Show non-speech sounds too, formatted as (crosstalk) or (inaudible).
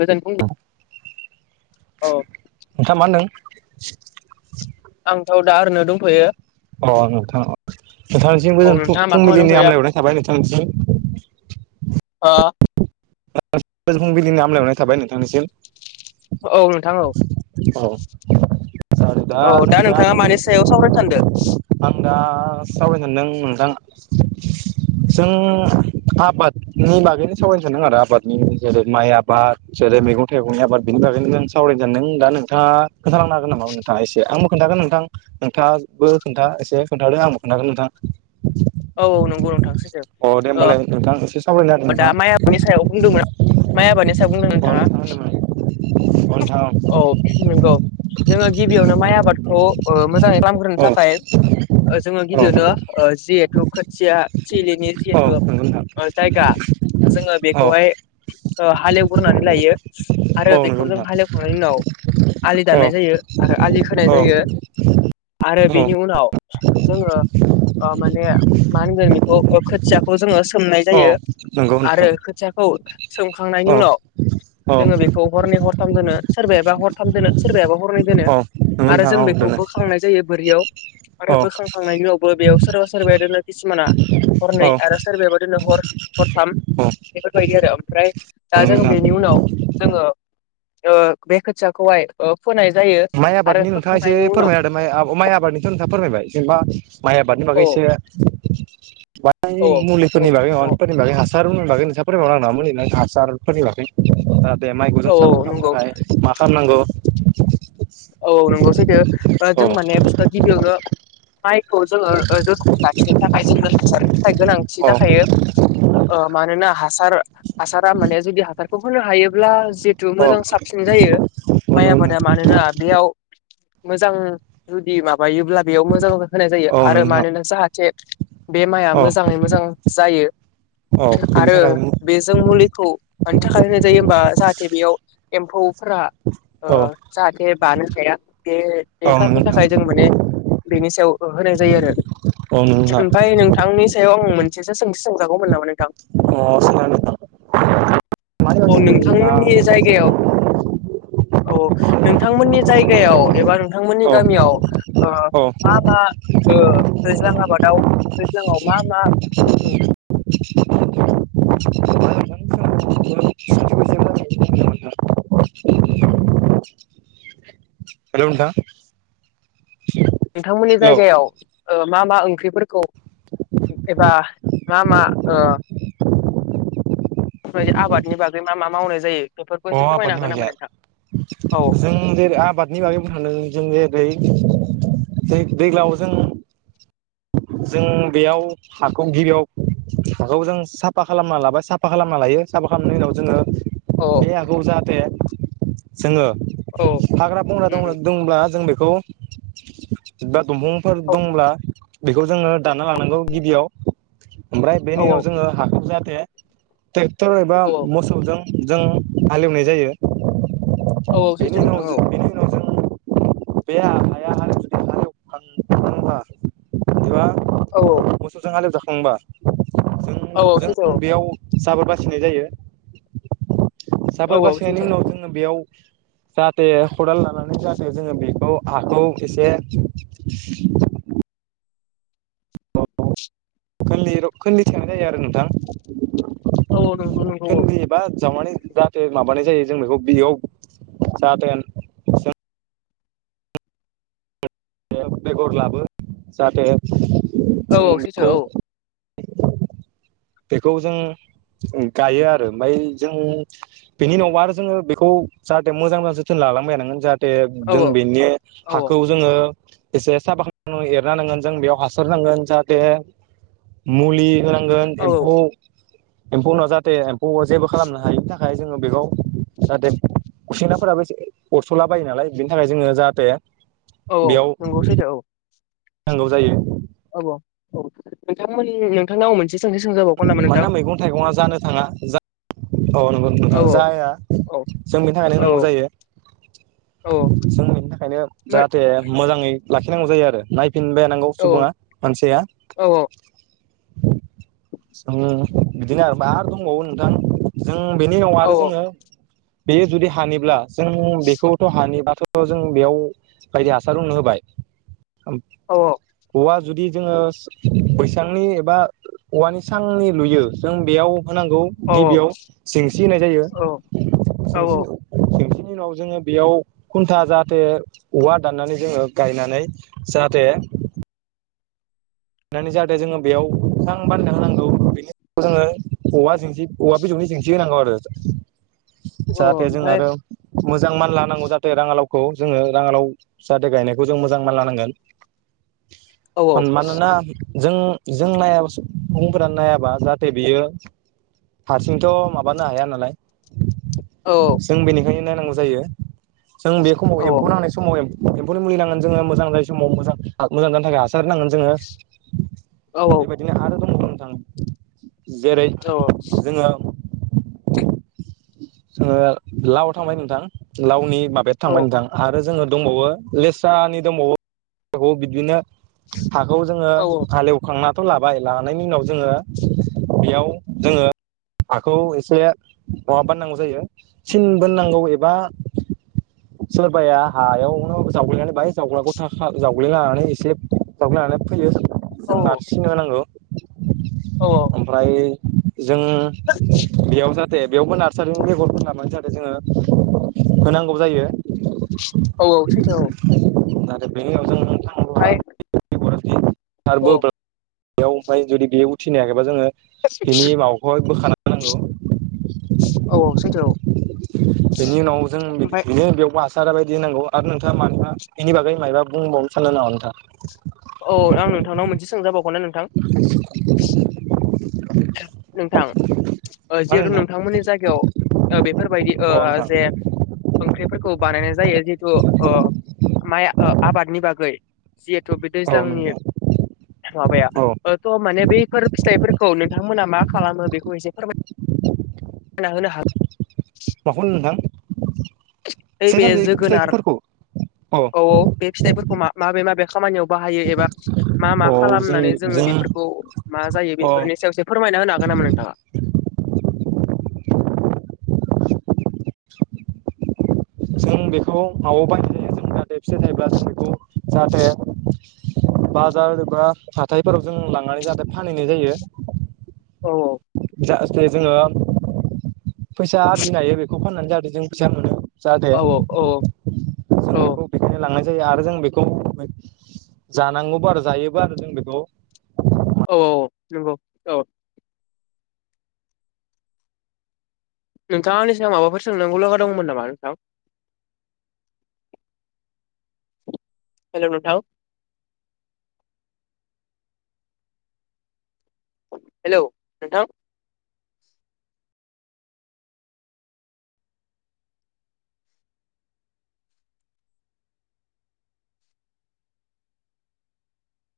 गोजोन फुं अ नोंथांआ मा होनदों? आंथ' दा ओरैनो दंथ'यो, अ नोंथां नोंथांनिसिमबो औ गोजोन नोंथाङा मा खालामना फुंबिलिनि हामलायहरनाय थाबाय नोंथांनिसिम, आ फुंबिलिनि हामलायहनाय थाबाय नोंथांनिसिम, औ नोंथां औ, औ औ दा नोंथाङा मानि सायाव सावरायनो सानदों? आं दा सावरायनो सान्दों नोंथां, जों आबादनि बागैनो सावरायनो सानदों आदाब, आबादनि जेरै माइ आबाद जेरै मैगं थाइगंनि आबाद बिनि बागैनो जों (unintelligible) दा नोंथाङा, खोनथालांनो हागोन नामा? नोंथाङा एसे आंबो खोन्थागोन नोंथां एसे खोन्थादों आंबो खोन्थागोन नोंथां औ औ नंगौ नोंथां सैथो अ दे होमबालाय नोंथां सावरायनो दा माइ आबादनि सायाव बुंदोंमोन माइ आबादनि सायाव बुंदों नागिरदों नोंथाङा नोंथां अ नोंथां होनदोंमोन अ नोंथां औ नंगौ जोङो गिबियावनो माइ आबादखौ मोजाङै खालामग्रोनो औ थाखाय जोङो गिबियावनो औ जिहेथु खोथिया थिलिनि औ जिहेतु नंगौ नोंथां जायगा जोङो औ खौहाय हालेवग्रोनानै लायो आरो औ नंगौ बेखौ जों नोंथां हालेवखांनायनि उनाव आलि औ दाननाय जायो आरो आलि खोनाय औ जायो। आरो औ बेनि उनाव जोङो माने मा होनगोन बेखौ खोथियाखौ जोङो सोमनाय औ जायो नंगौ आरो नोंथां खोथियाखौ औ सोमखांनायनि औ उनाव औ जोङो बेखौ हरनै हरथाम दोनो सोरबायाबा हरथाम दोनो सोरबायायाबा हरनै दोनो औ नंगौ आरो नोंथां जों औ बेखौ दोनो बोखांनाय जायो बोरियाव औ आरो बोखांखांनायनि उनावबो बेयाव सोरबा सोरबबायाददिनो खिसुमाना हरनै औ आरो सोरबाया बाददिनो हर हरथाम बेफोरबायदि आरो ओमफ्राय दा नंगौ जों नोंथां बेनि उनाव जोङो ओ बे खोथियाखौहाइ माइ आबादनि नोंथाङा एसे उनाव फोरमाय ना होदो माइ आबादनिथ' नोंथाङा फोरमायबाय जेनेबा माइ आबाद आबादनि औ बागै एसे औ बाय औ मुलिफोरनि नोंथां बागैफोरनि बागै (inaudible) दे माइ औ जों साफा खालामनो नंगौ थाखाय मा खालामनांगौ? औ औ नंगौ सैथो औ जों माने बुस्थुआ गिबियावनो माइ खौ जोङो जोथोनै लाखिनो थाखाय जों थाखाय गोनांथि औ जाखायो। मानोना हासार हासारा माने जुदि हासारखौ होनो हायोब्ला जिहेथु औ मोजां साबसिन जायो औ माइ नंगौ नोंथां आबादा मानोना बेयाव मोजां जुदि माबायोब्ला बेयाव मोजां मोजां होनाय जायो औ नंगौ आरो नोंथां मानोना जाहाथे बे माइआ औ मोजाङै मोजां जायो। औ बेनि आरो थाखाय बेजों मुलिखौ मानि थाखाय होनाय जायो होमबा जाहाथे बेयाव एम्फौफोरा औ जाहाथे बानो हाया बे औ बे नंगौ खारननि नोंथां थाखाय जों माने बेनि सायाव होनाय जायो आरो औ नंगौ नोंथां ओमफ्राय नोंथांनि सायाव आं मोनसेसो सोंथि सोंखागौमोन नामा नों (inaudible) औ नोंथांमोननि जायगायाव (inaudible) औ नोंथांमोननि जायगायाव एबा नों नोंथांमोननि गामियाव मा मा थैज्लां आबादावज्लाङाव मा मा मा हेल' नोंथां नोंथांमोननि हेलौ जायगायाव मा मा ओंख्रिफोरखौ एबा मा मा आबादनि बागै मा मा मावनाय जायो? बेफोरखौ अ एसे फोरमायनो आबादनि हागोन नामा बागै नोंथां औ जों जे आबादनि बागै बुं सांदों जों दैज्लांयाव जों जों बेयाव हाखौ गिबियाव हाखौ जों साफा खालामना लाबाय साफा खालामना लायो। बे साफा खालामनायनि उनाव जोङो औ बे हाखौ जाहाथे जोङो औ हाग्रा बंग्रा उम दं उम दंब्ला जों बे। खौ बा दंफांफोर दंब्ला बेखौ जोङो दानना लानांगौ गिबियाव ओमफ्राय औ बेनि औ उनाव जोङो हाखौ जाय। ट्रेक्टर एबा औ मोसौजों जों हालेवनाय जायो। औ औ बेनि सैथो उनाव नोंथां औ बेनि उनाव जों। बे हाया हारि जुदि हां थांबा एबा औ मोसौजों हालेवजाखांबा जों औ औ जों सैथो बेयाव जाबोर बासिनाय जायो औ जाबोर औ सैथो बासिनायनि उनाव जोङो बेयाव जाहाथे खदाल लानानै जाहाथे जोङो बेखौ हाखौ एसे (unintelligible) जायो आरो नोंथां औ औ नंगौ नंगौ औ खोन्दो एबा जावनानै जाहाथे माबानाय जायो जों बेखौ बेयाव जाहाथे बेगर लाबो जाहाथे औ जों औ सैथो बेखौ औ। बेखौ जों गायो आरो ओमफ्राय जों बेनि उनाव आरो जोङो बेखौ जाहाथे मोजां मोजां जोथोन लालांबाय आरो नों जाहाथे औ जों बेनि औ हाखौ जोङो एसे साबा खालामना एरना नांगोन जों बेयाव हासार नांगोन जाहाथे मुलि होनां गोन औ औ एम्फौ एम्फौनाव जाहाथे एम्फौ जेबो खालामनो हायैनि थाखाय जोङो बेखौ जाहाथे‌ गुसेंग्राफोराबो एसे अरस'ला बायो नालाय बिनि थाखाय जोङो जाहाथे औ औ नंगौ सैथो औ। नांगौ जायो। औ औ औ नोंथांमोन नोंथांनाव आम मोनसे सोंथि सोंजाबावगोन‌ नामा नोंथां? मानोना मैगं थाइगङा जानो थाङा जा औ नंगौ नोंथां औ जाया औ जोंनि थाखायनो औ होनांगौ जायो। औ जों बेनि थाखायनो जाहाथे मोजाङै लाखिनांगौ जायो आरो नायफिनबाय नांगौ औ सुबुङा मानसिया। औ जों बिदिनो आरो मा आरो दंबावो नोंथां जों बेनि उनाव आरो जोङो बेयो जुदि हानिब्ला जों बेखौथ' हानिबाथ' जों बेयाव बायदि हासार होनो होबाय ओम औवा‌ जुदि जोङो बैसांनि एबा औवानि सांनि लुयो जों बेयाव होनांगौ औ गिबियाव जेंसि होनाय जायो औ जेंसि जेंसि बेनि उनाव जोङो बेयाव खुन्था जाहाथे औवा दाननानै जोङो गायनानै जाहाथे (inaudible) होनानै जाहाथे जोङो बेयाव सां बानायना होनांगौ बेनि उनाव जोङो औवा‌ जेंसि औवा बिजौनि जेंसि होनांगौ आरो औ जाहाथे जों ओमफ्राय आरो मोजां मानला होनांगौ जाहाथे राङालाव खौ जोङो राङालाव जाहाथे गायनायखौ जों मोजाङै मानलाहोनांगोन। औ औ। जों जों नायाबा सुबुंफोरा नायाबा जाहाथे बियो हारसिंथ' माबानो हाया नालाय जों बेनिखायनो नायनांगौ जायो जों बे समाव एम्फौ नांनाय समाव एम्फौ एम्फौनि मुलि नांगोन जोङो मोजां जायो समाव मोजां मोजां जानो थाखाय हासार होनांगोन जोङो। औ बेबायदिनो आरो दंबावो नोंथां जेरै जोङो जोङो लाव थांबाय नोंथां लावनि माबाया औ थांबाय नोंथां आरो जोङो दंबावो लेस्रानि दंबावो बिदिनो हाखौ जोङो हालेवखांना थ' लाबाय लानायनि उनाव जोङो बेयाव जोङो हाखौ एसे माबा बानायनांगौ जायो सिन बोनांगौ एबा (inaudible) सोरबाया हायावनो जावग्लिनानै बाय जावग्लाखौ थाख जावग्लिनानै एसे जावग्लिनानै फैयो जों नारसिन होनांगौ औ औ ओमफ्राय जों बेयाव जाहाथे बेयावबो नार सारिनि बेगरफोरानो जाहाथे जोङो होनांगौ जायो औ औ सैथो औ। जाहाथे बेनि उनाव जों (unintelligible) आरो औ बोब्लायाव ओमफ्राय जुदि बेयो उथिनो हायाखैबा जोङो बेनि माबाखौहाय बोखाना नंगौ। औ औ सैथो औ। बेनि उनाव जों ओमफ्राय बिदिनो बेयाव बा सारा बायदि होन नांगौ आरो नोंथाङा माना बेनि बागै मायबा बुंबावनो सानदों नामा नोंथां? औ आं नोंथांनाव मोनसे सोंजाबावगोन ना नोंथां? नोंथां। ओ जिहेतु नोंथां? मा नोंथांमोननि जायगायाव बेफोरबायदि ओ होनो नोंथां जे ओंख्रिफोरखौ बानायनाय जायो जिहेतु ओ माइ आबादनि बागै जिहेथु बे अ दैज्लांनि नोंथां माबाया औ नोंथां औ थ' माने बैफोर फिथाइफोरखौ नोंथां मोना मा खालामो बेखौ एसे फोरना होनो हागोन माखौ होनो (unintelligible) फिथाइ नैबे सामथाइ जोगोनार फिथाइफोरखौ अ औ औ बे फिथाइफोरखौ मा माबे माबे खामानियाव बाहायो एबा मा मा औ जों खालामनानै जोङो जों बेफोरखौ मा जायो अ बेफोरनि सायावसो फोरमायना होनो हागोन नामा नोंथाङा? जों बेखौ न'आव बायनाय जायो जों जाहाथे फसे थायोब्ला जों बेखौ जाहाथे बाजार एबा हाथायफोराव जों लांनानै जाहाथे फानहैनाय जायो औ औ जाहाथे जोङो फैसा आरजिनो हायो बेखौ फाननानै जाहाथे जों फैसा मोनो जाहाथे औ औ जों औ औ बेखौ बेखायनो लांनाय जायो आरो जों बेखौ जानांगौबो आरो जायोबो आरो जों बेखौ औ औ नंगौ औ। नोंथाङा आंनिसिगाङाव माबाफोर सोंनांगौलागा दंमोन नामा नोंथां? हेल' नोंथां। हेल' नोंथां।